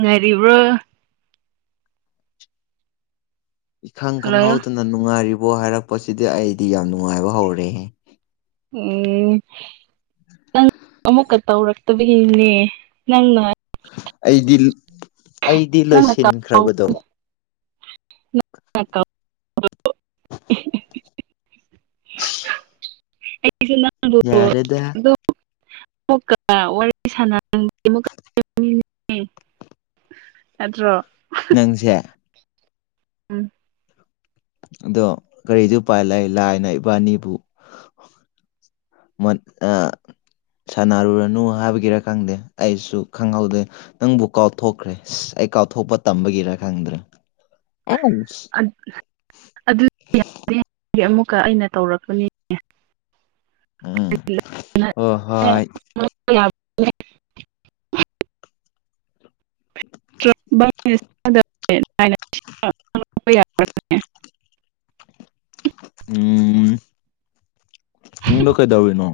ꯉꯥꯏꯔꯤꯕ꯭ꯔꯣ ꯏꯈꯪ ꯍꯜꯂꯣ ꯈꯪꯍꯧꯗꯅ ꯅꯨꯡꯉꯥꯏꯔꯤꯕꯣ ꯍꯥꯏꯔꯛꯄꯁꯤꯗꯤ ꯑꯩꯗꯤ ꯌꯥꯝ ꯅꯨꯡꯉꯥꯏꯕ ꯍꯧꯔꯦ ꯎꯝ ꯅꯪ ꯑꯃꯨꯛꯀ ꯇꯧꯔꯛꯇꯕꯒꯤꯅꯦ ꯅꯪꯅ ꯑꯩꯗꯤ ꯑꯩꯗꯤ ꯅꯪꯅ ꯀꯥꯎ ꯂꯣꯏꯁꯤꯟꯈ꯭ꯔꯕꯗꯣ [unintelligible] ꯁ [unintelligible] [unintelligible] [unintelligible] ꯑꯦꯠꯇ꯭ꯔꯣ ꯅꯪꯁꯦ ꯎꯝ ꯑꯗꯣ ꯀꯔꯤꯗꯤ ꯎꯄꯥꯏ ꯂꯩ ꯂꯥꯏꯅ ꯏꯕꯥꯅꯤꯕꯨ ꯁꯥꯟꯅꯔꯨꯔꯅꯨ ꯍꯥꯏꯕꯒꯤꯔ ꯈꯪꯗꯦ ꯑꯩꯁꯨ ꯈꯪꯍꯧꯗꯦ ꯅꯪꯕꯨ ꯀꯥꯎꯊꯣꯛꯈ꯭ꯔꯦ ꯑꯁ ꯑꯩ ꯀꯥꯎꯊꯣꯛꯄ ꯇꯝꯕꯒꯤꯔ ꯈꯪꯗ꯭ꯔꯦ ꯑꯦ ꯑꯗꯨ ꯑꯃꯨꯛꯀ ꯑꯩꯅ ꯇꯧꯔꯛꯄꯅꯤꯅꯦ ꯎꯝ ꯍꯣ ꯍꯣꯏ [unintelligible] ꯎꯝ ꯏꯗ ꯀꯩꯗꯕꯅꯣ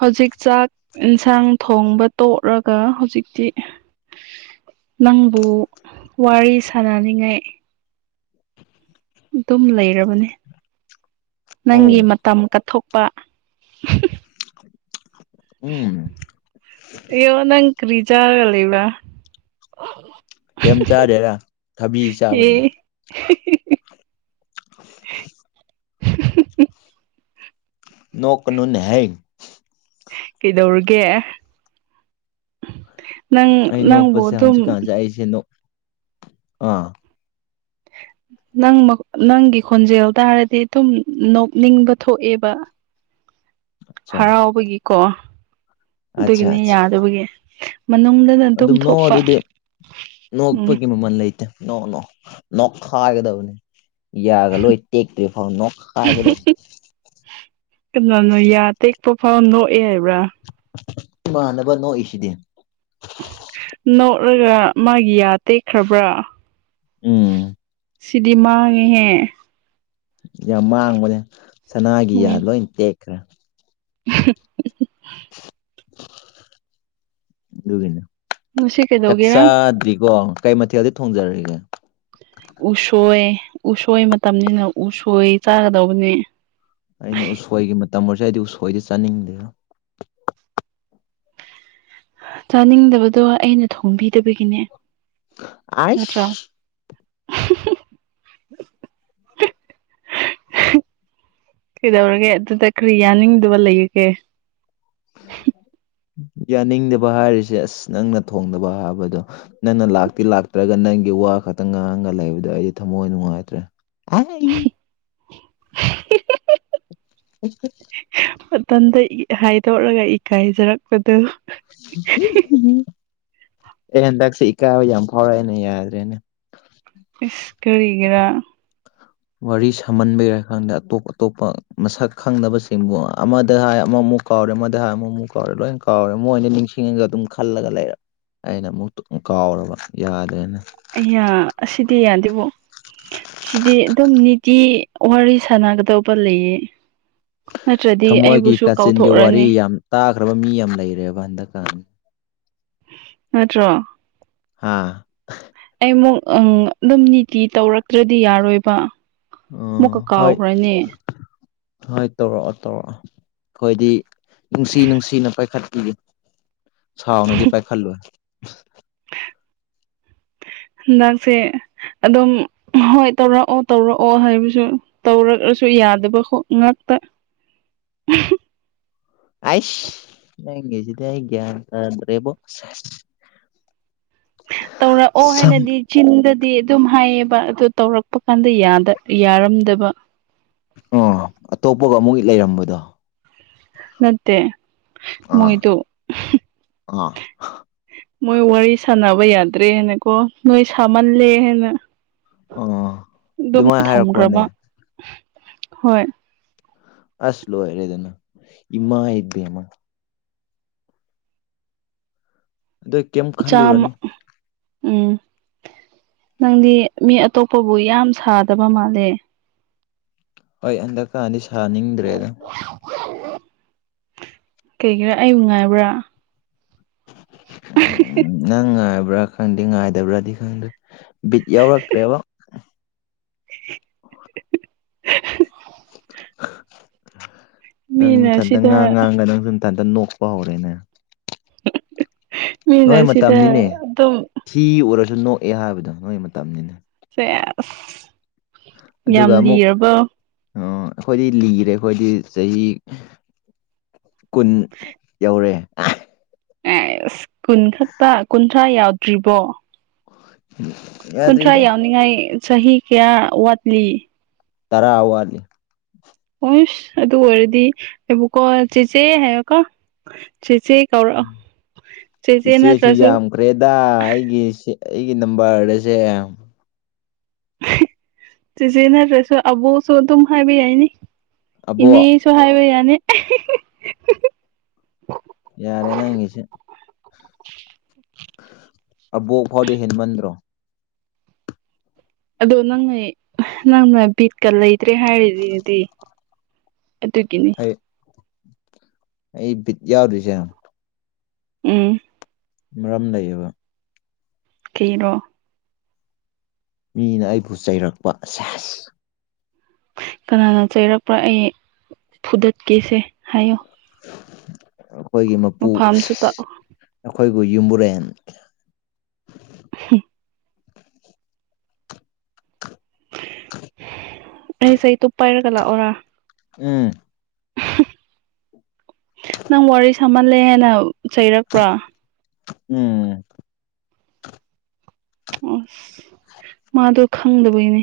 ꯍꯧꯖꯤꯛ ꯆꯥꯛ ꯌꯦꯟꯁꯥꯡ ꯊꯣꯡꯕ ꯇꯣꯛꯂꯒ ꯍꯧꯖꯤꯛꯇꯤ ꯅꯪꯕꯨ ꯋꯥꯔꯤ ꯁꯥꯟꯅꯔꯤꯉꯥꯏ ꯑꯗꯨꯝ ꯂꯩꯔꯕꯅꯤ ꯑꯧ ꯅꯪꯒꯤ ꯃꯇꯝ ꯀꯠꯊꯣꯛꯄ ꯎꯝ ꯌ ꯅꯪ ꯀꯔꯤ ꯆꯥꯔꯒ ꯂꯩꯕ꯭ꯔꯥ ꯀꯩꯝ ꯆꯥꯗꯦꯔꯥ ꯊꯕꯤ ꯆꯥꯕꯩꯅ ꯎ [unintelligible] ꯑꯟꯑꯣꯗꯤꯕꯜ ꯅꯣꯛ ꯀꯅꯨꯟꯅꯍ ꯀꯩꯗꯧꯔꯒꯦ ꯅꯪ ꯑꯩ ꯅꯪꯕꯨ ꯅꯣꯛꯄꯁꯦ ꯑꯗꯨꯝ ꯍꯧꯪꯖꯤꯤꯛꯀꯥꯟꯁꯦ ꯑꯩꯁꯦ ꯑꯥ ꯅꯪ ꯃꯛ ꯅꯪꯒꯤ ꯈꯣꯟꯖꯦꯜ ꯇꯥꯔꯗꯤ ꯊꯨꯝ ꯅꯣꯛꯅꯤꯡꯕ ꯊꯣꯛꯑꯦꯕ [inaudible] ꯑꯆꯥ ꯍꯔꯥꯎꯕꯒꯤꯀꯣ ꯑꯠꯆꯥ ꯑꯗꯨꯒꯤꯅꯤ ꯑꯠꯆꯥ ꯌꯥꯗꯕꯒꯤ ꯃꯅꯨꯡꯗ ꯑꯗꯨꯝ ꯅꯣ ꯑꯗꯨꯗꯤ ꯎꯝ ꯅꯣꯛꯄꯒꯤ ꯃꯃꯜ ꯂꯩꯇꯦ ꯅꯣ ꯅꯣ ꯅꯣꯛ ꯈꯥꯏꯒꯗꯕꯅꯤ ꯌꯥꯒ ꯂꯣꯏ ꯇꯦꯛꯇꯔꯤ ꯐꯥꯎ ꯅꯣꯛ ꯈꯥꯏꯒꯗꯕꯅꯤ ꯀꯩꯅꯣꯅꯣ ꯌꯥ ꯇꯦꯛꯄ ꯐꯥꯎ ꯅꯣꯛꯑꯦ ꯍꯥꯏꯕ꯭ꯔꯥ ꯏꯃꯥꯟꯅꯕ ꯅꯣꯛꯏꯁꯤꯗꯤ ꯅꯣꯛꯂꯒ ꯃꯥꯒꯤ ꯌꯥ ꯇꯦꯛꯈ꯭ꯔꯕ꯭ꯔꯥ ꯎꯝ ꯁꯤꯗꯤ ꯃꯥꯡꯉꯦꯍꯦ ꯌꯥꯝ ꯃꯥꯡꯕꯅꯦ ꯁꯅꯥꯒꯤꯌꯥ ꯂꯣꯏ ꯇꯦꯛꯈ꯭ꯔꯦ ꯎꯝꯍꯝ ꯗꯨꯒꯤꯅꯤ ꯉꯁꯤ ꯆꯥꯛ ꯀꯩꯗꯧꯒꯦꯔꯥ ꯆꯥꯗ꯭ꯔꯤꯕꯤ ꯀꯩ ꯃꯊꯦꯜꯗꯤ ꯊꯣꯡꯖꯔꯒꯦ ꯎꯁꯣꯏ ꯎꯁꯣꯏ ꯃꯇꯝꯅꯤꯅ ꯎꯁꯣꯏ ꯆꯥꯒꯗꯧꯕꯅꯦ ꯑꯩꯅ ꯎꯁꯣꯏꯒꯤ ꯃꯇꯝ ꯑꯣꯏꯔꯁꯨ ꯑꯩꯗꯤ ꯎꯁꯣꯏꯗꯤ ꯆꯥꯅꯤꯡꯗꯦꯔ ꯆꯥꯅꯤꯡꯗꯕꯗꯣ ꯑꯩꯅ ꯊꯣꯡꯕꯤꯗꯕꯒꯤꯅꯦ ꯅꯠꯇ꯭ꯔꯥ ꯑꯥꯏꯁ [inaudible] ꯀꯩꯗꯧꯔꯒꯦ ꯑꯗꯨꯗ ꯀꯔꯤ ꯌꯥꯅꯤꯡꯗꯕ ꯂꯩꯒꯦ [inaudible] ꯌꯥꯅꯤꯡꯗꯕ ꯍꯥꯏꯔꯤꯁꯦ ꯑꯁ ꯅꯪꯅ ꯊꯣꯡꯗꯕ ꯍꯥꯏꯕꯗꯣ ꯅꯪꯅ ꯂꯥꯛꯇꯤ ꯂꯥꯛꯇ꯭ꯔꯒ ꯅꯪꯒꯤ ꯋꯥ ꯈꯛꯇꯪ ꯉꯥꯡꯒ ꯂꯩꯕꯗꯣ ꯑꯩꯗꯤ ꯊꯃꯣꯏ ꯅꯨꯡꯉꯥꯏꯇ꯭ꯔꯦ [unintelligible] ꯑꯟꯑꯣꯗꯤꯕꯜ ꯃꯇꯝꯗ ꯍꯥꯏꯗꯣꯔꯔꯒ ꯏꯀꯥꯏꯖꯔꯛꯄꯗꯨ ꯑꯦ ꯍꯟꯗꯛꯁꯦ ꯏꯀꯥꯏꯕ ꯌꯥꯝ ꯐꯥꯎꯔꯛꯑꯦꯅ ꯌꯥꯗ꯭ꯔꯦꯅꯦ ꯏꯁ ꯀꯔꯤꯔꯤꯒꯔꯥ ꯋꯥꯔꯤ ꯁꯥꯍꯟꯕꯦ ꯍꯥꯏ ꯈꯥꯟꯗ ꯑꯇꯣꯞ ꯑꯇꯣꯞꯄ ꯃꯁꯛ ꯈꯪꯗꯕꯁꯤꯡꯕꯨ ꯑꯃꯗ ꯍꯥꯏ ꯑꯃꯃꯨꯛ ꯀꯥꯎꯔꯦ ꯃꯗ ꯍꯥꯏꯔ ꯑꯃꯨ ꯑꯃꯨꯛ ꯀꯥꯎꯔꯦ ꯂꯣꯏꯅ ꯀꯥꯎꯔꯦ ꯃꯣꯏꯅ ꯅꯤꯡꯁꯤꯡꯉꯒ ꯑꯗꯨꯝ ꯈꯜꯂꯒ ꯂꯩꯔ ꯑꯩꯅ ꯑꯃꯨꯛ ꯀꯥꯎꯔꯕ ꯌꯥꯗ꯭ꯔꯦꯅ ꯑꯩꯌꯥ ꯑꯁꯤꯗꯤ ꯌꯥꯗꯦꯕꯣ ꯁꯤꯗꯤ ꯑꯗꯨꯝ ꯅꯤꯇꯤ ꯋꯥꯔꯤ ꯁꯥꯟꯅꯒꯗꯧꯕ ꯂꯩꯌꯦ ꯅꯠꯇ꯭ꯔꯗꯤ ꯊꯃꯣꯏꯒꯤ ꯑꯩꯕꯨꯁꯨ ꯀꯥꯆꯤꯟꯒꯤ ꯋꯥꯔꯤ ꯀꯥꯎꯊꯣꯛꯔꯅꯤ ꯌꯥꯝ ꯇꯥꯈ꯭ꯔꯕ ꯃꯤ ꯌꯥꯝ ꯂꯩꯔꯦꯕ ꯍꯟꯗꯛꯀꯥꯟ ꯅꯠꯇ꯭ꯔꯣ ꯍꯥꯥ ꯑꯩꯃꯨꯛ ꯑꯗꯨꯝ ꯅꯤꯇꯤ ꯇꯧꯔꯛꯇ꯭ꯔꯗꯤ ꯌꯥꯔꯣꯏꯕ ꯑꯣ ꯃꯨꯛꯀ ꯍꯣꯏ ꯀꯥꯎꯈ꯭ꯔꯅꯦ ꯍꯣꯏ ꯇꯧꯔꯛꯑꯣ ꯇꯧꯔꯛꯑꯣ ꯑꯩꯈꯣꯏꯗꯤ ꯅꯨꯡꯁꯤ ꯅꯨꯡꯁꯤꯅ ꯄꯥꯏꯈꯠꯄꯤꯔꯤ ꯁꯥꯥꯎꯅꯗꯤ ꯄꯥꯏ ꯈꯜꯂꯣꯏ ꯍꯟꯗꯥꯛꯁꯦ ꯑꯗꯨꯝ ꯍꯣꯏ ꯇꯧꯔꯛꯑꯣ ꯇꯧꯔꯛꯑꯣ ꯍꯥꯏꯕꯁꯨ ꯇꯧꯔꯛꯑꯁꯨ ꯌꯥꯗꯕ ꯉꯥꯛꯇ ꯎꯝꯍꯝ ꯑꯥꯏꯁ ꯅꯪꯒꯤꯁꯤꯗꯤ ꯑꯩ ꯒꯌꯥꯟ ꯇꯥꯗ꯭ꯔꯦꯕꯣ ꯇꯧꯔꯛꯑꯣ ꯁꯝ ꯍꯥꯏꯅꯗꯤ ꯆꯤꯟꯗꯗꯤ ꯑꯗꯨꯝ ꯍꯥꯏꯌꯦꯕ ꯑꯗꯨ ꯇꯧꯔꯛꯄ ꯀꯥꯟꯗ ꯌꯥꯗ ꯌꯥꯔꯝꯗꯕ ꯑꯥ ꯑꯇꯣꯞꯄꯒ ꯑꯃꯨꯛꯒꯤ ꯂꯩꯔꯝꯕꯗꯣ ꯅꯠꯇꯦ ꯑꯥ ꯃꯣꯏꯗꯣ ꯑꯥ ꯃꯣꯏ ꯋꯥꯔꯤ ꯁꯥꯟꯅꯕ ꯌꯥꯗ꯭ꯔꯦ ꯍꯥꯏꯅ ꯀꯣ ꯅꯣꯏ ꯁꯥꯃꯜꯂꯦ ꯍꯥꯏꯅ ꯑ ꯑꯗꯨꯝꯅ ꯊꯝꯈ꯭ꯔꯕ ꯍꯣꯏ ꯑꯁ ꯂꯣꯢꯔꯦꯗꯅ ꯢꯃꯥꯢ ꯕꯦꯝꯃ ꯗꯨ ꯆꯥꯝꯃ ꯎꯝ ꯅꯪꯗꯤ ꯃꯤ ꯑꯇꯣꯞꯄꯕꯨ ꯌꯥꯝ ꯁꯥꯗꯕ ꯃꯥꯜꯂꯦ꯫ ꯍꯣꯏ ꯍꯟꯗꯛꯀꯥꯗꯤ ꯁꯥꯅꯤꯡꯗ꯭ꯔꯦꯗ꯫ ꯀꯩꯒꯤꯔ ꯑꯩꯕꯨ ꯉꯥꯏꯕ꯭ꯔꯥ ꯅꯪ ꯉꯥꯏꯕ꯭ꯔꯥ ꯈꯪꯗꯦ ꯉꯥꯏꯗꯕ꯭ꯔꯥꯗꯤ ꯈꯪꯗ꯭ꯔꯦ ꯕꯤꯠ ꯌꯥꯎꯔꯛꯇ꯭ꯔꯦꯕ ꯎ [inaudible] [inaudible] ꯅꯪ ꯃꯤꯅ ꯅꯊꯟꯇ ꯁꯤꯗ ꯉꯥꯡ ꯉꯥꯡꯉꯒ ꯅꯪꯁꯨ ꯅꯊꯟꯇ ꯅꯣꯛꯄ ꯍꯧꯔꯦꯅꯦ ꯃꯤꯅ ꯅꯣꯏ ꯁꯤꯗ ꯃꯇꯝꯅꯤꯅꯦ ꯑꯗꯨꯝ꯫ ꯊꯤ ꯎꯔꯁꯨ ꯅꯣꯛꯑꯦ ꯍꯥꯏꯕꯗꯣ ꯅꯣꯏ ꯃꯇꯝꯅꯤꯅꯦ ꯁꯦꯁ꯫ ꯑꯗꯨꯒ ꯌꯥꯝ ꯑꯃꯨꯛ ꯂꯤꯔꯕꯣ ꯑꯈꯣꯏꯗꯤ ꯂꯤꯔꯦ ꯑꯈꯣꯏꯗꯤ ꯆꯍꯤ꯫ ꯀꯨꯟ ꯌꯧꯔ‌ꯦ꯫ ꯑꯦꯁ ꯀꯨꯟ ꯈꯛꯇ ꯀꯨꯟꯊ꯭ꯔꯥ ꯌꯥꯎꯗ꯭ꯔꯤꯕꯣ꯫ [unintelligible] ꯀꯨꯟꯊ꯭ꯔꯥ ꯌꯥꯎꯅꯤꯡꯉꯥꯏ ꯆꯍꯤ ꯀꯌꯥ ꯋꯥꯠꯂꯤ꯫ ꯇꯔꯥ ꯋꯥꯠꯂꯤ ꯑꯣꯁ ꯑꯗꯨ ꯑꯣꯏꯔꯗꯤ ꯑꯩꯕꯨꯀꯣ ꯆꯦꯆꯦ ꯍꯥꯏꯌꯣꯀꯣ ꯆꯦꯆꯦ꯫ ꯇꯧꯔꯛꯑꯣ ꯆꯦꯆꯦ ꯅꯠꯇ꯭ꯔꯁꯨ꯫ ꯔꯦꯗꯥ ꯑꯩꯒꯤꯁꯦ ꯑꯩꯒꯤ ꯅꯝꯕꯔ ꯑꯁꯦ꯫ ꯆꯦꯆꯦ ꯅꯠꯇ꯭ꯔꯁꯨ ꯑꯕꫭꯛꯁꯨ ꯑꯗꯨꯝ ꯍꯥꯏꯕ ꯌꯥꯏꯅꯤ ꯏꯅꯦ ꯑꯕꯣꯛ ꯁꯨ ꯍꯥꯏꯕ ꯌꯥꯅꯤ ꯑꯍꯤ ꯍꯤ ꯍꯤ ꯌꯥꯔꯦ ꯅꯪꯒꯤꯁꯦ ꯑꯕꯣꯛ ꯐꯥꯎꯗꯤ ꯍꯦꯟꯃꯟꯗ꯭ꯔꯣ ꯑꯗꯣ ꯅꯪꯅ ꯅꯪꯅ ꯕꯤꯠꯀ ꯂꯩꯇ꯭ꯔꯦ ꯍꯥꯏꯔꯤꯗꯨꯗꯤ꯫ ꯑꯗꯨꯒꯤꯅꯤ꯫ ꯑꯩ ꯑꯩ ꯕꯤꯠ ꯌꯥꯎꯗ꯭ꯔꯤꯁꯦ꯫ ꯎꯝ ꯃꯔꯝ ꯂꯩꯌꯦꯕ ꯀꯩꯒꯤꯔꯣ ꯃꯤꯅ ꯑꯩꯕꯨ ꯆꯩꯔꯛꯄ ꯁꯦꯁ꯫ ꯀꯅꯥꯅ ꯆꯩꯔꯛꯄ꯭ꯔꯥ ꯑꯩ ꯐꯨꯗꯠꯀꯦꯁꯦ ꯍꯥꯏꯌꯣ꯫ ꯑꯩꯈꯣꯏꯒꯤ ꯃꯄꯨ ꯃꯐꯝꯁꯨ ꯇꯥꯛꯑꯣ ꯑꯩꯈꯣꯏꯕꯨ ꯌꯨꯝꯕꯨꯔꯦꯟ ꯍꯤ ꯑꯩ ꯆꯩꯇꯨꯞ ꯄꯥꯏꯔꯒ ꯂꯥꯛꯑꯣꯔꯥ ꯎꯝ ꯅꯪ ꯋꯥꯔꯤ ꯁꯥꯃꯜꯂꯦꯅ ꯍꯥꯏꯅ ꯆꯩꯔꯛꯄ꯭ꯔꯣ꯫ ꯎꯝ ꯑꯁ ꯃꯥꯗꯣ ꯈꯪꯗꯕꯒꯤꯅꯦ꯫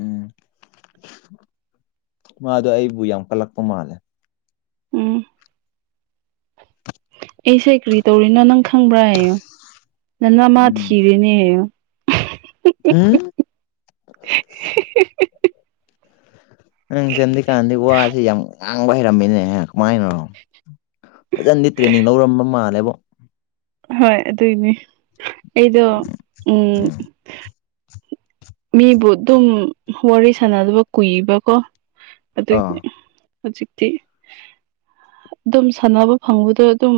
ꯎꯝ ꯃꯥꯗꯣ ꯑꯩꯕꯨ ꯌꯥꯝ ꯀꯜꯂꯛꯄ ꯃꯥꯜꯂꯦ꯫ ꯎꯝ꯫ ꯑꯩꯁꯦ ꯀ꯭ꯔꯤ ꯇꯧꯔꯤꯅꫭ ꯅꯪ ꯈꯪꯕ꯭ꯔꯥ ꯍꯥꯢꯌꯨ ꯅꯅꯥꯝꯃꯥ ꯊꯤ ꯎꯝ ꯊꯤꯕꯅꯦ ꯍꯥꯢꯌꯨ ꯎꯝ꯫ ꯍꯤ ꯍꯤ ꯍꯤ ꯅꯪꯖꯦ ꯍꯟꯗꯛꯀꯥꯟꯗꯤ ꯋꯥꯁꯤ ꯌꯥꯝ ꯉꯥꯡꯕ ꯍꯩꯔꯝꯃꯦꯅꯦꯍꯦ ꯀꯃꯥꯏꯅꯔꯣ ꯐꯖꯟꯗꯤ ꯇ꯭ꯔꯦꯅꯤꯡ ꯂꯧꯔꯝꯕ ꯃꯥꯜꯂꯦꯕꯣ꯫ ꯍꯣꯏ ꯑꯗꯨꯏꯅꯦ ꯑꯩꯗꯣ ꯎꯝ ꯃꯤꯕꯨ ꯑꯗꯨꯝ ꯋꯥꯔꯤ ꯁꯥꯟꯅꯗꯕ ꯀꯨꯏꯕꯀꯣ ꯑꯗꯨꯒꯤ ꯑꯥ ꯍꯧꯖꯤꯛꯇꯤ ꯑꯗꯨꯝ ꯁꯥꯟꯅꯕ ꯐꯪꯕꯗꯣ ꯑꯗꯨꯝ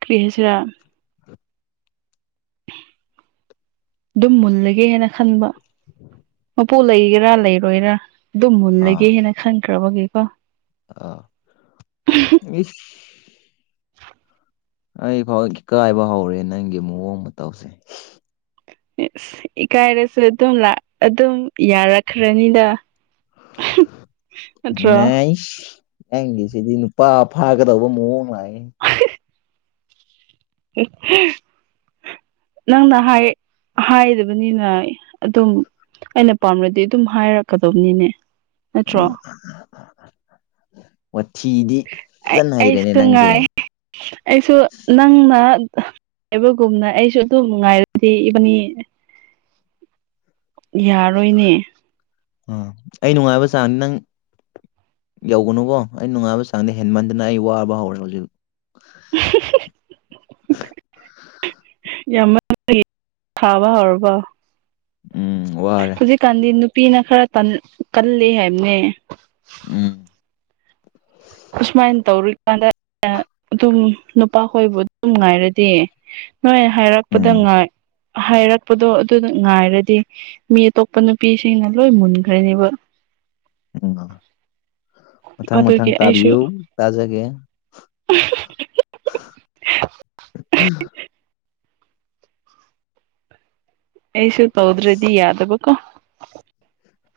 ꯀꯔꯤ ꯍꯥꯏꯁꯤꯔ ꯑꯗꯨꯝ ꯃꯨꯜꯂꯒꯦꯅ ꯈꯟꯕ [inaudible] ꯄꯨ ꯂꯩꯒꯦꯔ ꯂꯩꯔꯣꯏꯔ ꯑꯗꯨ ꯃꯨꯜꯂꯒꯦ ꯑꯥ ꯍꯥꯏꯅ ꯈꯟꯈ꯭ꯔꯕꯒꯤꯀꯣ [unintelligible] [inaudible] ꯑꯩ ꯐꯥꯎ ꯏꯀꯥꯏꯕ ꯍꯧꯔꯦ ꯅꯪꯒꯤ ꯃꯑꯣꯡ ꯃꯇꯧꯁꯤ ꯏꯁ ꯏꯀꯥꯏꯔꯁꯨ ꯑꯗꯨꯝ ꯂꯥꯛ ꯑꯗꯨꯝ ꯌꯥꯔꯛꯈ꯭ꯔꯅꯤꯗ ꯅꯠꯇ꯭ꯔꯣ ꯑꯩꯢꯁ ꯅꯪꯒꯤꯁꯤꯗꯤ ꯅꯨꯄꯥ ꯐꯥꯒꯗꯧꯕ ꯃꯑꯣꯡ ꯃꯥꯜꯂꯤ꯫ ꯍꯤ ꯍꯤ ꯅꯪꯅ ꯍꯥꯏ ꯍꯥꯏꯗꯕꯅꯤꯅ ꯑꯗꯨꯝ꯫ ꯑꯩꯅ ꯄꯥꯝꯔꯗꯤ ꯑꯗꯨꯝ ꯍꯥꯏꯔꯛꯀꯗꯧꯕꯅꯤꯅꯦ꯫ ꯋꯥꯊꯤꯗꯤ ꯑꯩ ꯐꯖꯅ ꯍꯩꯔꯦꯅꯦ ꯑꯩꯁꯨ ꯅꯪꯖꯦ ꯉꯥꯏ ꯑꯩꯁꯨ ꯅꯪꯅ꯫ ꯉꯥꯢꯕꯒꯨꯝꯅ ꯑꯩꯁꯨ ꯑꯗꯨꯝ ꯅꯨꯡꯉꯥꯏꯔꯗꯤ ꯏꯕꯥꯅꯤ ꯌꯥꯔꯣꯏꯅꯦ ꯑꯥ ꯑꯩ ꯅꯨꯡꯉꯥꯏꯕ ꯆꯥꯡ ꯅꯪ ꯌꯧꯒꯅꯨꯀꯣ ꯑꯩ ꯅꯨꯡꯉꯥꯏꯕ ꯆꯥꯡꯗ ꯍꯦꯟꯃꯟꯗꯅ ꯑꯩ ꯋꯥꯕ ꯍꯧꯔꯦ ꯍꯧꯖꯤꯛ [unintelligible] [unintelligible] ꯍꯧꯔꯕꫭ ꯎꯝ ꯋꯥꯔꯦ ꯀꯥꯟꯗꯤ ꯅꯨꯄꯤꯅ ꯈꯔ ꯇꯟ ꯀꯜꯂꯤ ꯍꯥꯏꯕꯅꯦ ꯎꯝ ꯑꯁꯨꯃꯥꯏꯅ ꯇꯧꯔꯨꯏꯀꯥꯟꯗ ꯑꯗꯨꯝ ꯅꯨꯄꯥꯍꯣꯏꯕꯨ ꯑꯗꯨꯝ ꯉꯥꯏꯔꯗꯤ ꯅꯣꯏ ꯍꯥꯏꯔꯛꯄꯗ ꯎꯝ ꯉꯥꯏ ꯍꯥꯏꯔꯛꯄꯗꯣ ꯑꯗꯨꯗ ꯉꯥꯏꯔꯗꯤ ꯃꯤ ꯑꯇꯣꯞꯄ ꯅꯨꯄꯤꯁꯤꯡꯅ ꯂꯣꯏ ꯃꯨꯟꯈ꯭ꯔꯅꯦꯕ ꯎꯝ ꯃꯊꯪ ꯃꯊꯪ ꯑꯗꯨꯒꯤ ꯑꯩꯁꯨ ꯇꯥꯕꯤꯌꯨ ꯇꯥꯖꯒꯦ ꯑꯩꯁꯨ ꯇꯧꯗ꯭ꯔꯥꯗꯤ ꯌꯥꯗꯕꯀꯣ꯫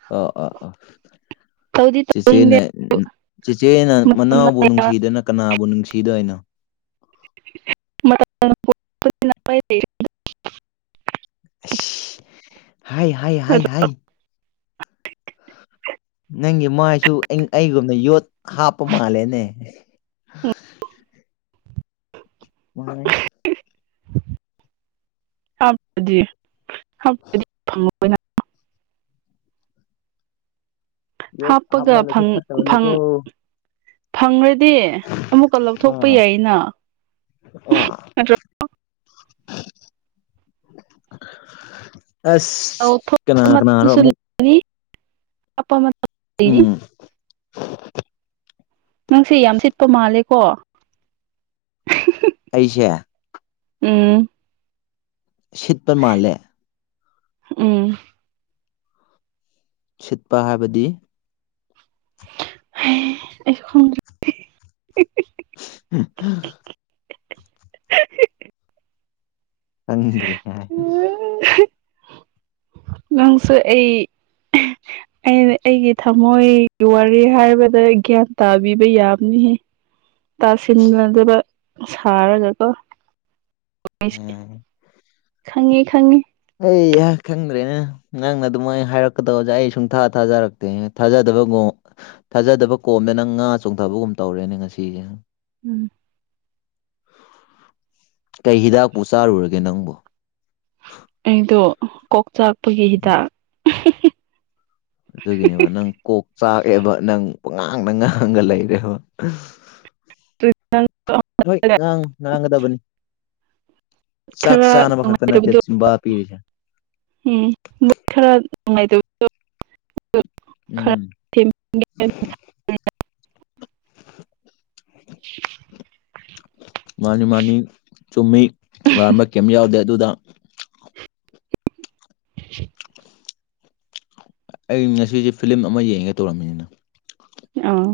ꯑ ꯑ ꯑ ꯇꯧꯗꯤ ꯇꯧꯅꯤꯡꯗꯦ ꯆꯦꯆꯦꯅ ꯆꯦꯆꯦꯅ ꯃꯅꯥꯎꯕꯨ ꯅꯨꯡꯁꯤꯗꯅ ꯀꯅꯥꯕꯨ ꯅꯨꯡꯁꯤꯗꯣꯏꯅꯣ [unintelligible] ꯑꯁ ꯍꯥꯢ ꯍꯥꯏ ꯍꯥꯏ ꯍꯥꯏ ꯅꯪꯒꯤ ꯃꯥꯏꯁꯨ ꯑꯩꯒꯨꯝꯅ ꯌꯣꯠ ꯍꯥꯞꯄ ꯃꯥꯜꯂꯦꯅꯦ꯫ [unintelligible] [unintelligible] ꯌꯣꯠ ꯍꯥꯞꯄꯒ ꯍꯥꯞꯃꯜꯂꯁꯨ ꯐꯪ ꯐꯪ ꯐꯠꯇꯕꯅꯤꯀꯣ ꯐꯪꯔꯗꯤ ꯑꯃꯨꯛꯀ ꯂꯧꯊꯣꯛꯄ ꯑꯥ ꯌꯥꯏꯌꯦꯅ [unintelligible] ꯑꯁ ꯀꯅꯥ ꯀꯅꯥꯅꯣ ꯑꯃꯨꯛ [unintelligible] ꯎꯝ [unintelligible] ꯅꯪꯁꯦ ꯌꯥꯝ ꯁꯤꯠꯄ ꯃꯥꯜꯂꯦꯀꯣ [unintelligible] ꯑꯩꯁꯦ ꯎꯝ ꯁꯤꯠꯄ ꯃꯥꯜꯂꯦ꯫ ꯎꯝ ꯁꯤꯠꯄ ꯍꯥꯏꯕꯗꯤ [unintelligible] [unintelligible] ꯊꯪꯔꯤ ꯎꯝ ꯅꯪꯁꯨ ꯑꯩ ꯑꯩꯅ ꯑꯩꯒꯤ ꯊꯃꯣꯏꯒꯤ ꯋꯥꯔꯤ ꯍꯥꯏꯕꯗ ꯒ꯭ꯌꯥꯟ ꯇꯥꯕꯤꯕ ꯌꯥꯕꯅꯤꯍ ꯇꯥꯁꯤꯟꯅꯗꯕ ꯁꯥꯔꯒꯀꯣ ꯈꯪꯉꯤ ꯈꯪꯉꯤ ꯑ ꯌꯥ ꯈꯪꯗ꯭ꯔꯦꯅ ꯅꯪꯅ ꯑꯗꯨꯝꯥꯏ ꯍꯥꯏꯔꯛꯀꯗꯧꯁꯦ ꯑꯩ ꯁꯨꯡꯊꯥ ꯊꯥꯖꯔꯛꯇꯦ ꯊꯥꯖꯗꯕꯒꯨꯝ ꯊꯥꯖꯗꯕ ꯀꯣꯝꯗ ꯅꯪ ꯉꯥ ꯆꯣꯡꯊꯕꯒꯨꯝ ꯇꯧꯔꯦꯅꯦ ꯉꯁꯤꯁꯦ ꯎꯝ ꯀꯩ ꯍꯤꯗꯥꯛꯄꯨ ꯆꯥꯔꯨꯔꯒꯦ ꯅꯪꯕꯨ ꯑꯩꯗꯣ ꯀꯣꯛꯆꯥꯛꯄꯒꯤ ꯍꯤꯗꯥꯛ ꯑꯗꯨꯒꯤꯅꯦꯕ ꯅꯪ ꯀꯣꯛ ꯆꯥꯛꯑꯦꯕ ꯅꯪ ꯄꯨꯡꯉꯥꯡꯗ ꯉꯥꯡꯉꯒ ꯂꯩꯔꯦꯕ ꯍꯣꯏ ꯉꯥꯡꯉꯨ ꯉꯥꯡꯒꯗꯕꯅꯤ ꯆꯥꯛ ꯈꯔ ꯆꯥꯅꯕ ꯈꯛꯇ ꯅꯠꯇꯦ ꯅꯨꯡꯉꯥꯏꯇꯕꯗꯣ ꯆꯕꯥ ꯄꯤꯔꯤꯁꯦ ꯎꯝ ꯃꯣꯏ ꯈꯔ ꯅꯨꯡꯉꯥꯏꯇꯕꯗꯣ ꯎꯝ ꯊ [unintelligible] ꯃꯥꯅꯤ ꯃꯥꯅꯤ ꯆꯨꯝꯃꯤ ꯂꯥꯟꯕ ꯀꯦꯝ ꯌꯥꯎꯗꯦ ꯑꯗꯨꯗ [unintelligible] ꯑꯩ ꯉꯁꯤꯁꯦ ꯐꯤꯂꯝ ꯑꯃ ꯌꯦꯡꯉꯦ ꯇꯧꯔꯝꯃꯤꯅꯤꯅ ꯑꯥ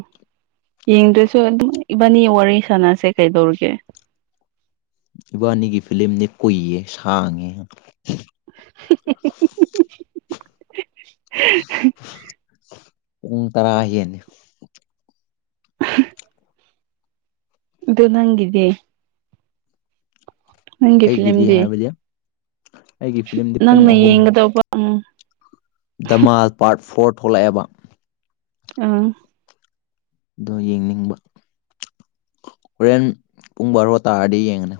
ꯌꯦꯡꯗ꯭ꯔꯁꯨ ꯑꯗꯨꯝ ꯏꯕꯥꯅꯤ ꯋꯥꯔꯤ ꯁꯥꯟꯅꯁꯦ ꯀꯩꯗꯧꯔꯤꯒꯦ ꯏꯕꯥꯅꯤꯒꯤ ꯐꯤꯂꯝꯂꯝꯅꯦ ꯀꯨꯏꯌꯦ ꯁꯥꯡꯉꯦ [unintelligible] ꯎ ꯇꯔꯥ ꯑꯅꯤ ꯑꯗꯨ ꯅꯪꯗꯤ ꯅꯪꯒꯤ ꯑꯩꯒꯤꯗꯤ ꯐꯤꯂꯝꯗꯤ ꯍꯥꯏꯕꯗꯤ ꯑꯩꯒꯤ ꯐꯤꯂꯝꯗꯤ ꯄꯨꯡ ꯅꯪꯅ ꯑꯍꯨꯝ ꯌꯦꯡꯒꯗꯧꯕ ꯎꯝ ꯗꯃꯥꯜ ꯄꯥꯔꯠ ꯐꯣꯔ ꯊꯣꯛꯂꯛꯑꯦꯕ ꯑꯥ ꯑꯗꯣ ꯌꯦꯡꯅꯤꯡꯕ ꯍꯣꯔꯦꯟ ꯄꯨꯡ ꯕꯥꯔꯣ ꯇꯥꯔꯗꯤ ꯌꯦꯡꯉꯅꯤ